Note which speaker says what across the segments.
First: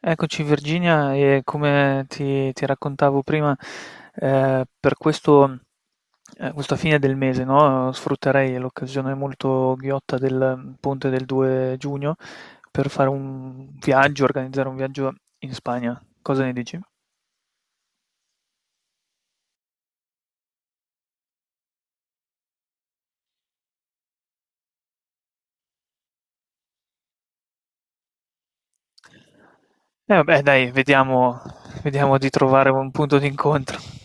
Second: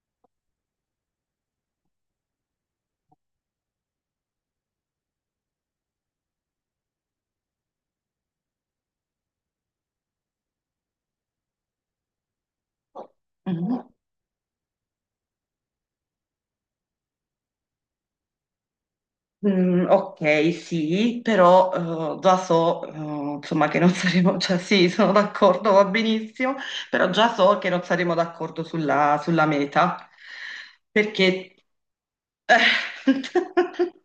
Speaker 1: Eccoci, Virginia. E come ti raccontavo prima, per questo, questa fine del mese, no, sfrutterei l'occasione molto ghiotta del ponte del 2 giugno per fare un
Speaker 2: Mhm.
Speaker 1: viaggio, organizzare un viaggio in Spagna. Cosa ne dici?
Speaker 2: Mm, ok, sì, però già so, che non saremo, cioè sì, sono d'accordo, va benissimo, però già so che non saremo d'accordo sulla meta,
Speaker 1: Eh vabbè, dai, vediamo,
Speaker 2: perché...
Speaker 1: vediamo di
Speaker 2: Eh,
Speaker 1: trovare un punto d'incontro.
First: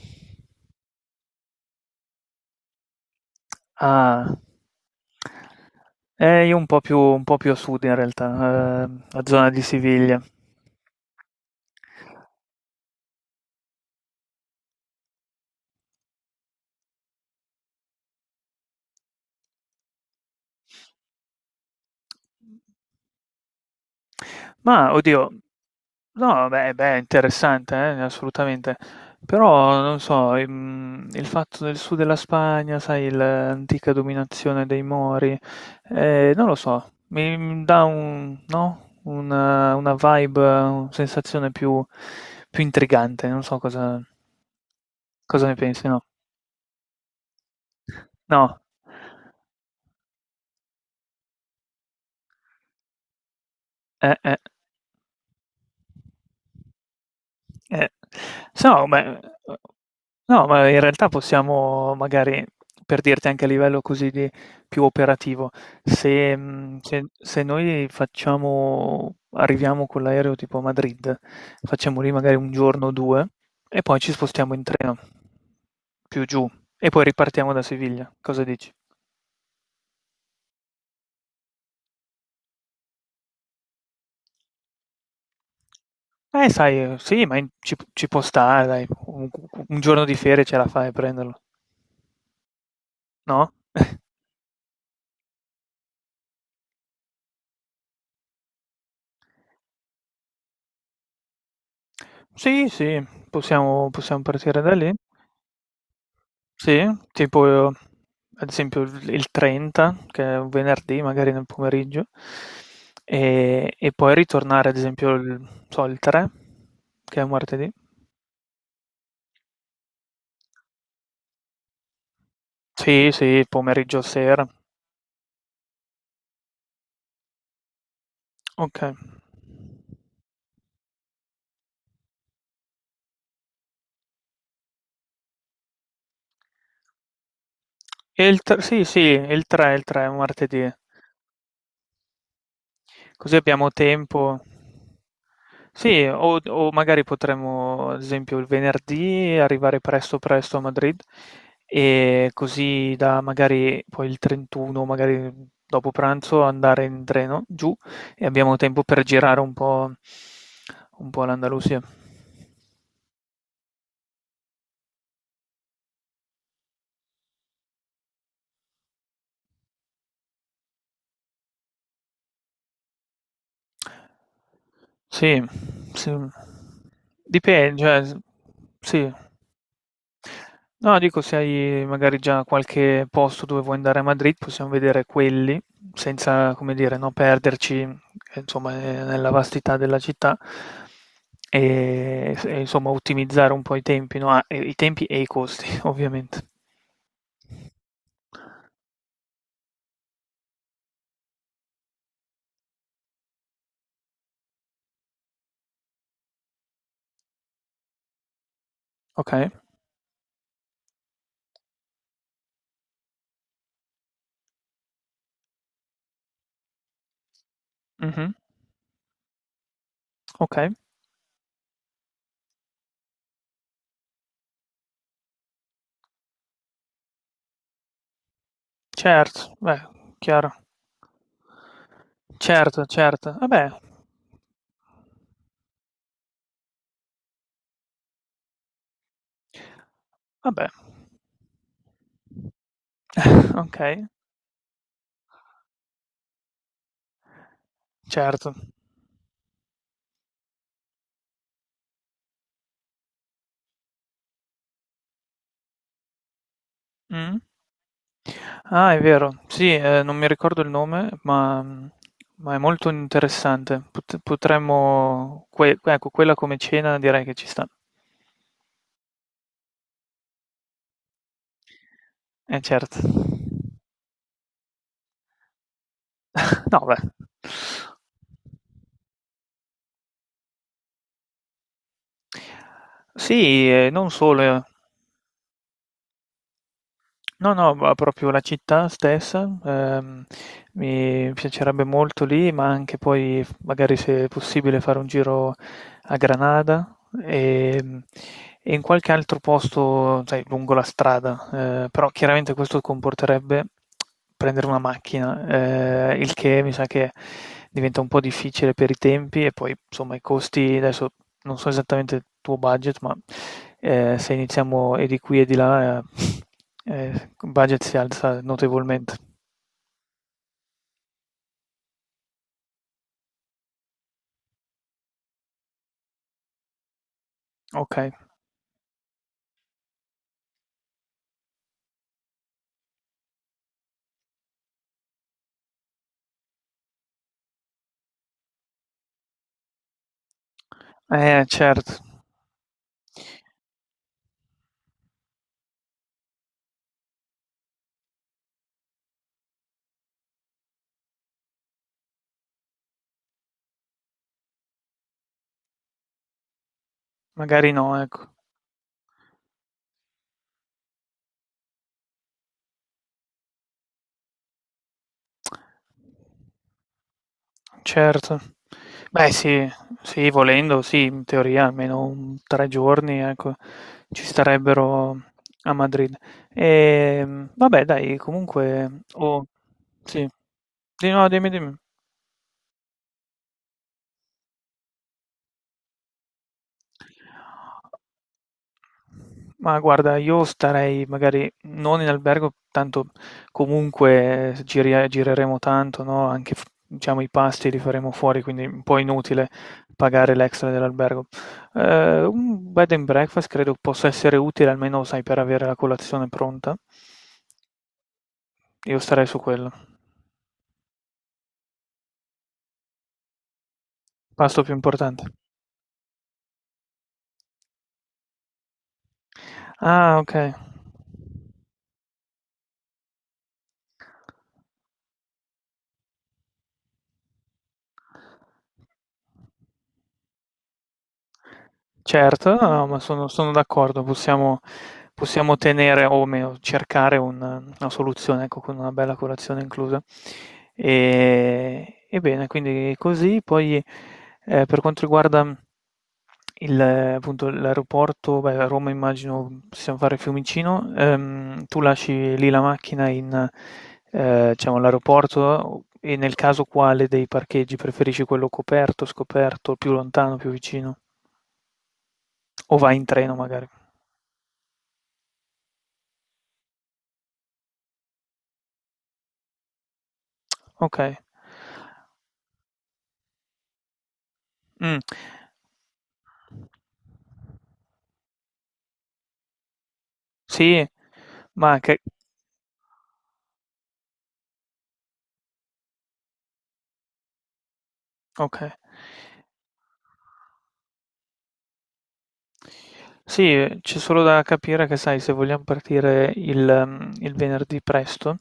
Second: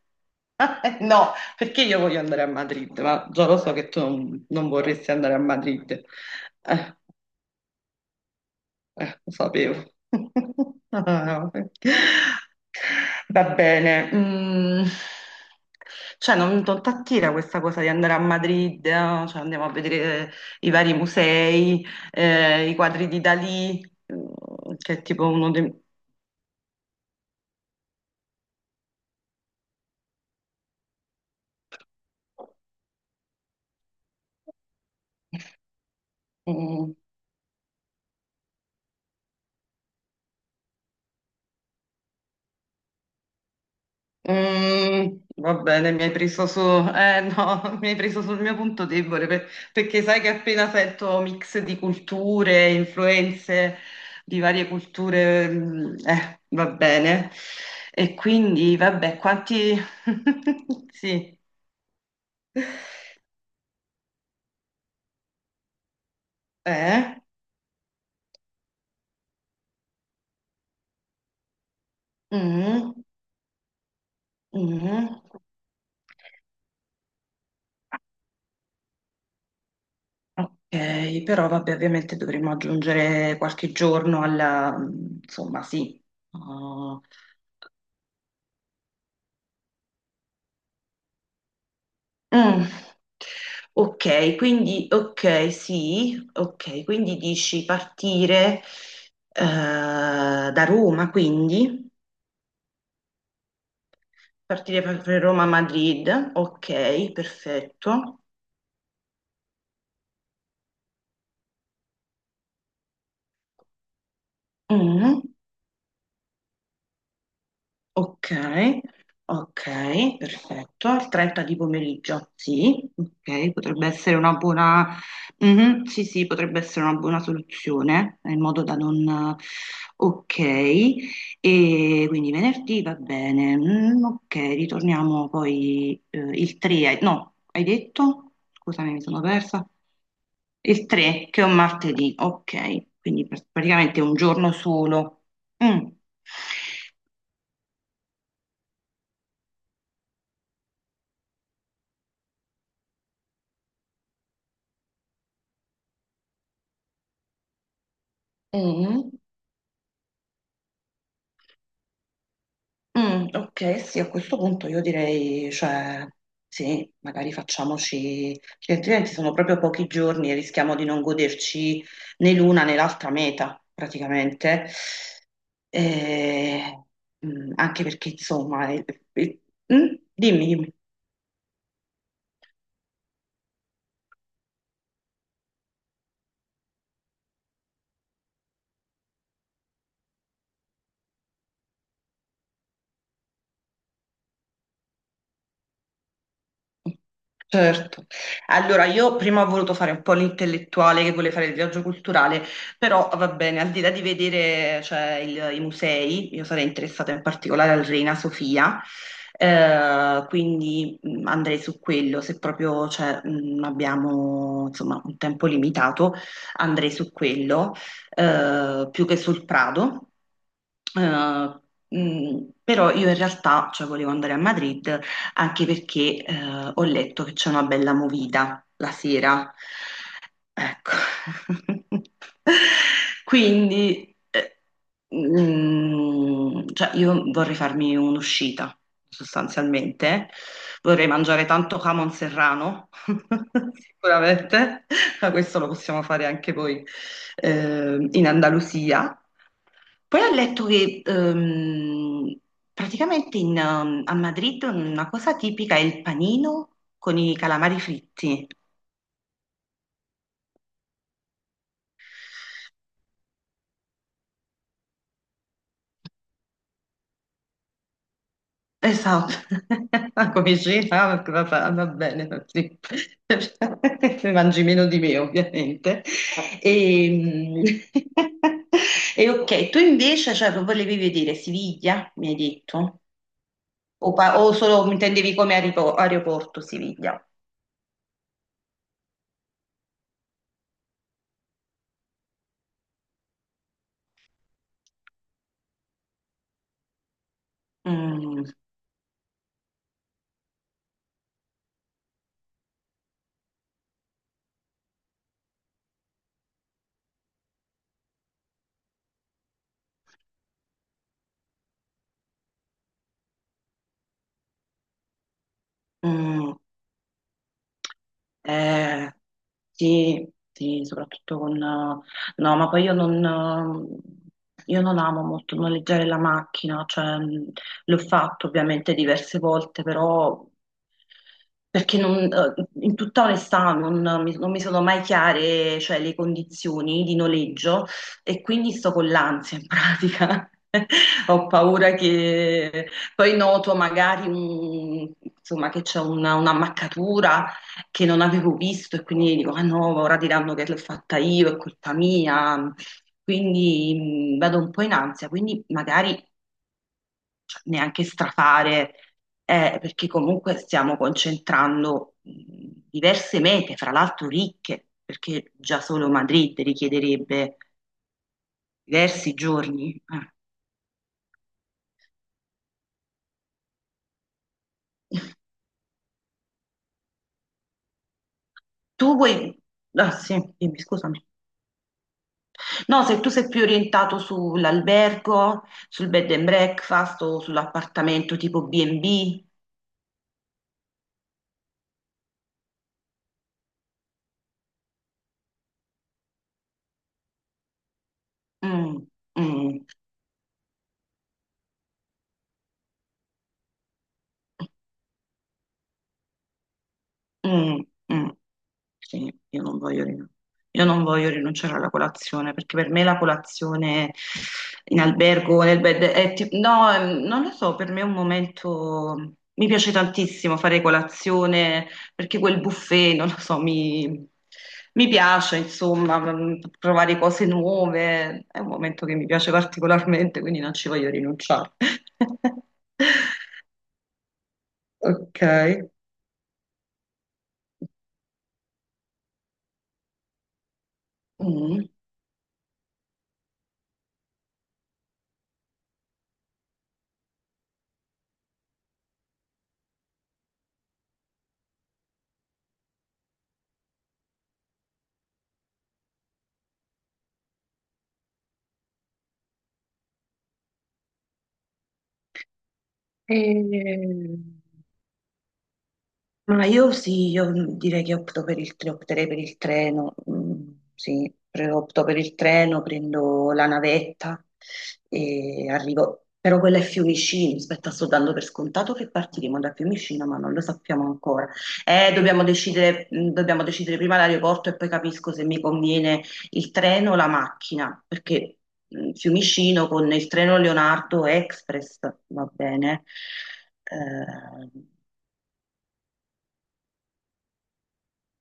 Speaker 2: no, perché io voglio andare a Madrid, ma già lo so che tu
Speaker 1: Ah,
Speaker 2: non vorresti andare a Madrid.
Speaker 1: io
Speaker 2: Eh,
Speaker 1: un po' più a sud in realtà, la
Speaker 2: lo
Speaker 1: zona di
Speaker 2: sapevo.
Speaker 1: Siviglia.
Speaker 2: Ah, vabbè. Va bene, mm, cioè non t'attira questa cosa di andare a Madrid, eh? Cioè, andiamo a vedere i vari musei, i quadri di Dalì, mm,
Speaker 1: Ma
Speaker 2: che è tipo
Speaker 1: oddio,
Speaker 2: uno dei...
Speaker 1: no, beh, beh, interessante, assolutamente. Però, non so, il fatto del sud della Spagna, sai, l'antica dominazione dei Mori, non lo so,
Speaker 2: Mm.
Speaker 1: mi dà un, no? Una vibe, una sensazione più, più intrigante, non so cosa,
Speaker 2: Mm,
Speaker 1: cosa
Speaker 2: va
Speaker 1: ne pensi,
Speaker 2: bene,
Speaker 1: no?
Speaker 2: mi hai preso su, no, mi hai preso sul mio
Speaker 1: No.
Speaker 2: punto debole perché sai che appena sento mix di culture, influenze
Speaker 1: Eh, eh,
Speaker 2: di varie culture, mm, va bene.
Speaker 1: eh.
Speaker 2: E
Speaker 1: Se
Speaker 2: quindi,
Speaker 1: no,
Speaker 2: vabbè,
Speaker 1: beh,
Speaker 2: quanti...
Speaker 1: no, ma in realtà
Speaker 2: Sì,
Speaker 1: possiamo magari, per dirti anche a livello così di più operativo, se, se
Speaker 2: eh?
Speaker 1: se noi facciamo arriviamo con l'aereo tipo a Madrid, facciamo lì magari un giorno o
Speaker 2: Mm,
Speaker 1: 2 e poi ci spostiamo in treno,
Speaker 2: mm.
Speaker 1: più giù, e poi ripartiamo da Siviglia. Cosa dici?
Speaker 2: Ok, però vabbè, ovviamente dovremmo aggiungere qualche giorno alla... mm, insomma, sì.
Speaker 1: Sai
Speaker 2: No.
Speaker 1: sì, ma in ci p ci può stare dai, u u un giorno di ferie ce la fai a prenderlo,
Speaker 2: Mm.
Speaker 1: no?
Speaker 2: Ok, quindi, ok, sì, ok, quindi dici partire da Roma, quindi
Speaker 1: Sì, sì, possiamo partire da
Speaker 2: partire
Speaker 1: lì.
Speaker 2: per Roma-Madrid,
Speaker 1: Sì,
Speaker 2: ok,
Speaker 1: tipo
Speaker 2: perfetto.
Speaker 1: ad esempio il 30, che è un venerdì magari nel pomeriggio, e poi ritornare ad esempio
Speaker 2: Mm.
Speaker 1: il non so, il 3, che è un martedì.
Speaker 2: Ok, ok, perfetto. Al 30 di pomeriggio, sì,
Speaker 1: Sì, sì,
Speaker 2: ok, potrebbe
Speaker 1: pomeriggio,
Speaker 2: essere una
Speaker 1: sera.
Speaker 2: buona. Mhm, sì, sì, potrebbe essere una buona soluzione, in modo da
Speaker 1: Okay.
Speaker 2: non... Ok, e quindi venerdì va bene. Mm, ok, ritorniamo poi il 3, no, hai
Speaker 1: E
Speaker 2: detto?
Speaker 1: il tr sì,
Speaker 2: Scusami,
Speaker 1: sì,
Speaker 2: mi sono
Speaker 1: il
Speaker 2: persa.
Speaker 1: 3, il 3 è un martedì.
Speaker 2: Il 3, che è un martedì, ok, quindi
Speaker 1: Così abbiamo
Speaker 2: praticamente un
Speaker 1: tempo.
Speaker 2: giorno solo. Mm.
Speaker 1: Sì, o magari potremmo, ad esempio, il venerdì arrivare presto presto a Madrid e così da magari poi il 31, magari dopo pranzo, andare in treno giù e abbiamo tempo per
Speaker 2: Mm.
Speaker 1: girare un po' l'Andalusia.
Speaker 2: Mm, ok, sì, a questo punto io direi, cioè, sì, magari facciamoci, perché altrimenti sono proprio pochi giorni e rischiamo di non goderci né l'una né l'altra meta, praticamente.
Speaker 1: Sì,
Speaker 2: E,
Speaker 1: sì.
Speaker 2: mm,
Speaker 1: Dipende,
Speaker 2: anche perché,
Speaker 1: cioè,
Speaker 2: insomma,
Speaker 1: sì.
Speaker 2: eh, mm, dimmi, dimmi.
Speaker 1: No, dico, se hai magari già qualche posto dove vuoi andare a Madrid, possiamo vedere quelli, senza, come dire, no, perderci, insomma, nella vastità della città e, insomma, ottimizzare un po' i tempi, no? Ah, i tempi e i costi, ovviamente.
Speaker 2: Certo. Allora, io prima ho voluto fare un po' l'intellettuale che voleva fare il viaggio culturale, però va bene, al di là di vedere, cioè, i musei, io sarei interessata in particolare al Reina Sofia,
Speaker 1: Ok?
Speaker 2: quindi andrei su quello, se proprio, cioè, abbiamo, insomma, un tempo limitato, andrei su quello,
Speaker 1: Mhm,
Speaker 2: più che sul Prado.
Speaker 1: ok,
Speaker 2: Eh, però io in realtà, cioè, volevo andare a Madrid anche perché ho letto che c'è una bella movida la sera.
Speaker 1: certo, beh, chiaro.
Speaker 2: Ecco.
Speaker 1: Certo, certo. Vabbè,
Speaker 2: Quindi, mm, cioè, io vorrei farmi un'uscita, sostanzialmente.
Speaker 1: vabbè.
Speaker 2: Vorrei mangiare tanto jamon serrano,
Speaker 1: Ok,
Speaker 2: sicuramente, ma questo lo possiamo fare anche voi in
Speaker 1: certo.
Speaker 2: Andalusia. Poi ho letto che praticamente in a Madrid una cosa tipica è il panino con i
Speaker 1: Mm.
Speaker 2: calamari fritti.
Speaker 1: Ah, è vero, sì, non mi ricordo il nome, ma, mm, ma è molto interessante. Potremmo, ecco, quella come cena direi che ci sta.
Speaker 2: Esatto, ma come cena, ah, va, va bene,
Speaker 1: Eh
Speaker 2: sì.
Speaker 1: certo.
Speaker 2: Mangi meno di me ovviamente.
Speaker 1: No, beh.
Speaker 2: E, mm, e ok, tu invece cioè, che volevi vedere Siviglia, mi hai detto,
Speaker 1: Sì, non
Speaker 2: o,
Speaker 1: solo.
Speaker 2: o
Speaker 1: Eh.
Speaker 2: solo intendevi come aeroporto Siviglia?
Speaker 1: No, no, ma proprio la città stessa, mi piacerebbe molto lì, ma anche poi magari se è possibile fare un giro a Granada e,
Speaker 2: Mm,
Speaker 1: e in qualche altro posto, sai, lungo la strada, però chiaramente questo comporterebbe prendere una macchina, il che mi sa che diventa un po' difficile per i tempi e poi insomma i costi, adesso non so esattamente il tuo budget, ma se iniziamo e di qui e di là...
Speaker 2: mm.
Speaker 1: eh, il budget si alza
Speaker 2: Eh,
Speaker 1: notevolmente.
Speaker 2: sì, sì, soprattutto con... no, ma poi io non amo molto noleggiare la macchina, cioè l'ho
Speaker 1: Okay.
Speaker 2: fatto ovviamente diverse volte, però perché non, in tutta onestà non mi sono mai chiare, cioè, le condizioni di noleggio e quindi sto con l'ansia in pratica. Ho paura
Speaker 1: Certo,
Speaker 2: che poi noto magari insomma, che c'è un'ammaccatura che non avevo visto e quindi dico, ah no, ora diranno che l'ho fatta io, è colpa mia. Quindi vado un po' in ansia, quindi magari cioè,
Speaker 1: magari no,
Speaker 2: neanche
Speaker 1: ecco.
Speaker 2: strafare, perché comunque stiamo concentrando diverse mete, fra l'altro ricche, perché già solo Madrid richiederebbe
Speaker 1: Certo. Beh
Speaker 2: diversi
Speaker 1: sì,
Speaker 2: giorni.
Speaker 1: sì, volendo sì, in teoria almeno un 3 giorni, ecco, ci starebbero a Madrid. Vabbè dai, comunque
Speaker 2: Tu
Speaker 1: oh,
Speaker 2: vuoi... Ah,
Speaker 1: sì.
Speaker 2: sì, dimmi,
Speaker 1: Sì,
Speaker 2: scusami.
Speaker 1: no, dimmi, dimmi.
Speaker 2: No, se tu sei più orientato sull'albergo, sul bed and breakfast o sull'appartamento tipo B&B.
Speaker 1: Ma guarda, io starei magari non in albergo, tanto comunque gireremo tanto, no? Anche diciamo i pasti li faremo fuori, quindi è un po'
Speaker 2: Mm,
Speaker 1: inutile
Speaker 2: mm,
Speaker 1: pagare l'extra dell'albergo. Un bed and breakfast credo possa essere utile, almeno sai, per avere la colazione pronta.
Speaker 2: mm, mm.
Speaker 1: Io starei su
Speaker 2: Sì, io
Speaker 1: quello.
Speaker 2: non voglio, io non voglio rinunciare alla colazione perché per me la colazione
Speaker 1: Pasto più
Speaker 2: in
Speaker 1: importante.
Speaker 2: albergo, nel bed, è no, non lo so, per me è un momento, mi piace
Speaker 1: Ah, ok.
Speaker 2: tantissimo fare colazione perché quel buffet, non lo so, mi piace, insomma, mm, provare cose nuove, è un momento che mi piace particolarmente, quindi non ci voglio rinunciare.
Speaker 1: Certo, no, no, ma sono, sono d'accordo, possiamo,
Speaker 2: Ok.
Speaker 1: possiamo tenere o meno cercare una soluzione, ecco, con una bella colazione inclusa.
Speaker 2: Mm.
Speaker 1: E bene, quindi così, poi per quanto riguarda il, appunto, l'aeroporto, beh, a Roma immagino possiamo fare Fiumicino, tu lasci lì la macchina in, diciamo, all'aeroporto e nel caso quale dei parcheggi preferisci, quello coperto, scoperto, più lontano, più vicino? O vai in treno magari.
Speaker 2: Ehm, ma io sì, io direi che opto per opterei per il treno, mm,
Speaker 1: Okay.
Speaker 2: sì, opto per il treno, prendo la navetta
Speaker 1: Mh,
Speaker 2: e arrivo, però quella è Fiumicino, aspetta, sto dando per scontato che partiremo da Fiumicino, ma non lo
Speaker 1: sì,
Speaker 2: sappiamo ancora.
Speaker 1: ma anche
Speaker 2: Dobbiamo decidere, mm, dobbiamo decidere prima l'aeroporto e poi capisco se mi conviene il treno o la macchina, perché
Speaker 1: okay.
Speaker 2: mm, Fiumicino con il treno Leonardo Express va bene.
Speaker 1: Sì, c'è solo da
Speaker 2: Eh,
Speaker 1: capire che sai, se vogliam partire il il venerdì presto,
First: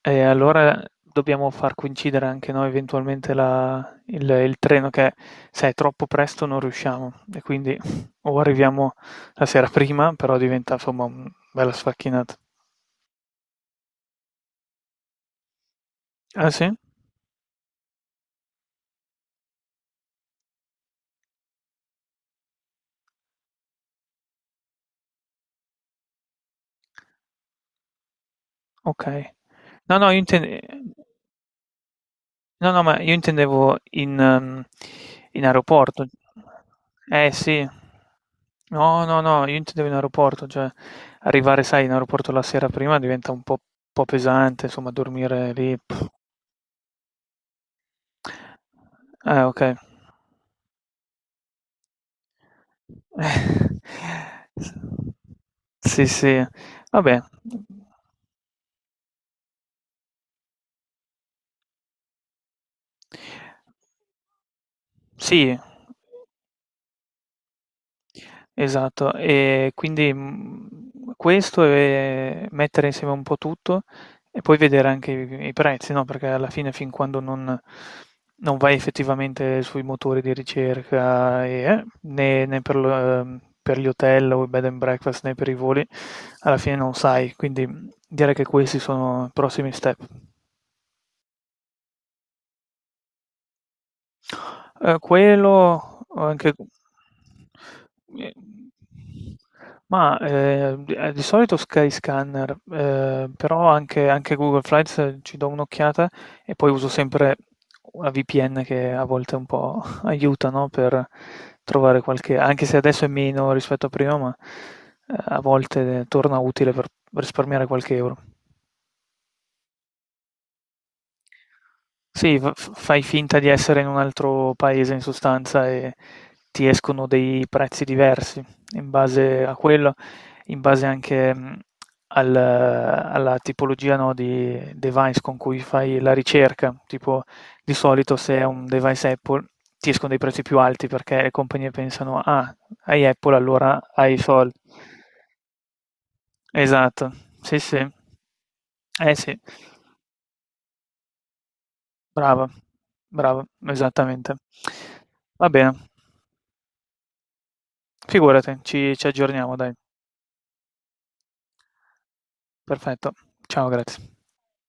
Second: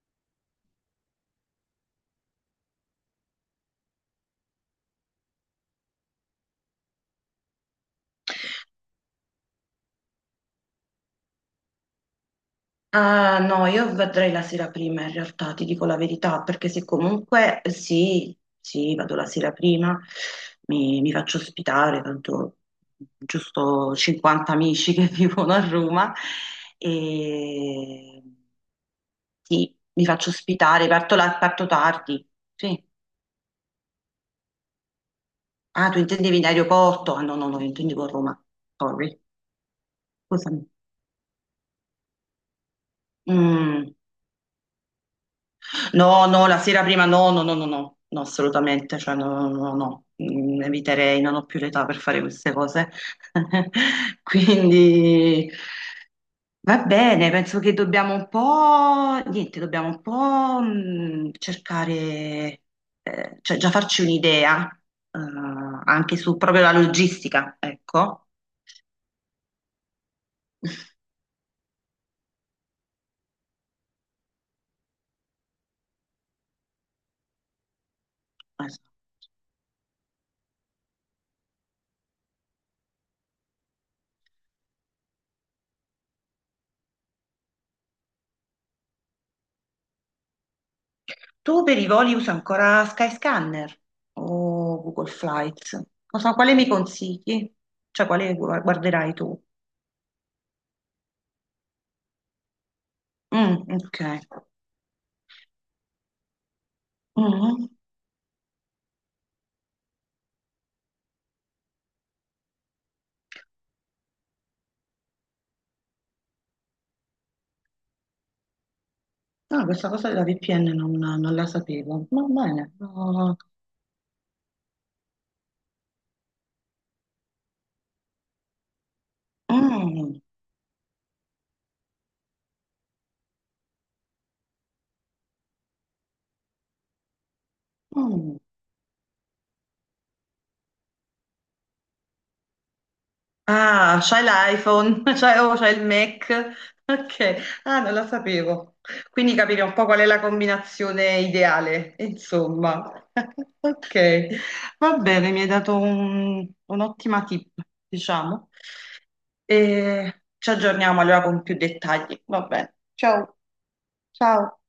Speaker 1: allora dobbiamo far coincidere anche noi eventualmente la il treno che se è troppo presto non riusciamo e quindi o arriviamo la sera prima, però diventa insomma, mhmm, bella sfacchinata.
Speaker 2: Ah, no, io vedrei la sera prima in realtà, ti dico la verità,
Speaker 1: Ah
Speaker 2: perché
Speaker 1: sì?
Speaker 2: se comunque sì, sì, vado la sera prima, mi faccio ospitare, tanto giusto 50 amici che vivono a Roma, e
Speaker 1: Okay.
Speaker 2: sì,
Speaker 1: No,
Speaker 2: mi
Speaker 1: no, io
Speaker 2: faccio
Speaker 1: inten
Speaker 2: ospitare, parto, parto tardi,
Speaker 1: No, no,
Speaker 2: sì.
Speaker 1: ma io intendevo in mhmm, in
Speaker 2: Ah, tu
Speaker 1: aeroporto.
Speaker 2: intendevi in aeroporto? Ah, no, no, no, io
Speaker 1: Sì.
Speaker 2: intendevo a Roma,
Speaker 1: No, no,
Speaker 2: sorry,
Speaker 1: no, io intendevo in aeroporto, cioè
Speaker 2: scusami.
Speaker 1: arrivare, sai, in aeroporto la sera prima diventa
Speaker 2: Mm.
Speaker 1: un po' pesante, insomma dormire lì. Pff.
Speaker 2: No, no, la sera prima no, no, no, no, no, no, assolutamente, cioè no, no, no,
Speaker 1: Okay.
Speaker 2: no. Mm, eviterei, non ho più l'età per fare queste cose. Quindi
Speaker 1: S Sì, sì.
Speaker 2: va
Speaker 1: Vabbè.
Speaker 2: bene, penso che dobbiamo un po', niente, dobbiamo un po' mm, cercare, cioè già farci un'idea, eh,
Speaker 1: Sì.
Speaker 2: anche su proprio la logistica, ecco.
Speaker 1: Esatto, e quindi, mhmm, questo e mettere insieme un po' tutto e poi vedere anche i prezzi, no, perché alla fine fin quando non non vai effettivamente sui motori di ricerca e né per gli hotel o i bed and breakfast, né per i voli, alla fine non sai. Quindi, mhmm, direi che questi sono i prossimi step.
Speaker 2: Tu per i voli usi ancora Skyscanner o Google Flights?
Speaker 1: Quello
Speaker 2: Cosa,
Speaker 1: anche
Speaker 2: quale mi consigli? Cioè, quale
Speaker 1: ehm,
Speaker 2: guarderai tu?
Speaker 1: mah, d di solito Skyscanner,
Speaker 2: Mm,
Speaker 1: però
Speaker 2: ok.
Speaker 1: anche Google Flights ci do un'occhiata e poi uso sempre
Speaker 2: Mm.
Speaker 1: una VPN che a volte un po' aiuta, no, per trovare qualche anche se adesso è meno rispetto a prima, ma, a volte torna utile per risparmiare qualche euro.
Speaker 2: No, questa cosa della VPN non la sapevo. Va
Speaker 1: Sì,
Speaker 2: bene.
Speaker 1: fai
Speaker 2: No.
Speaker 1: finta di essere in un altro paese in sostanza e ti escono dei prezzi diversi in base a quello,
Speaker 2: Mm,
Speaker 1: in base anche alla tipologia, no, di device con cui fai la ricerca. Tipo, di solito se
Speaker 2: mm.
Speaker 1: è un device Apple ti escono dei prezzi più alti perché le compagnie pensano, ah, hai Apple, allora
Speaker 2: Ah,
Speaker 1: hai i
Speaker 2: c'hai
Speaker 1: soldi.
Speaker 2: l'iPhone, c'hai oh, c'hai il Mac.
Speaker 1: Esatto,
Speaker 2: Ok,
Speaker 1: sì,
Speaker 2: ah,
Speaker 1: sì,
Speaker 2: non lo sapevo.
Speaker 1: eh
Speaker 2: Quindi
Speaker 1: sì.
Speaker 2: capire un po' qual è la combinazione ideale,
Speaker 1: Brava,
Speaker 2: insomma.
Speaker 1: brava,
Speaker 2: Ok,
Speaker 1: esattamente.
Speaker 2: va bene, mi hai
Speaker 1: Va bene,
Speaker 2: dato un'ottima tip, diciamo.
Speaker 1: figurati, ci aggiorniamo dai.
Speaker 2: E ci aggiorniamo allora con più dettagli. Va bene.
Speaker 1: Perfetto.
Speaker 2: Ciao.
Speaker 1: Ciao, grazie.
Speaker 2: Ciao.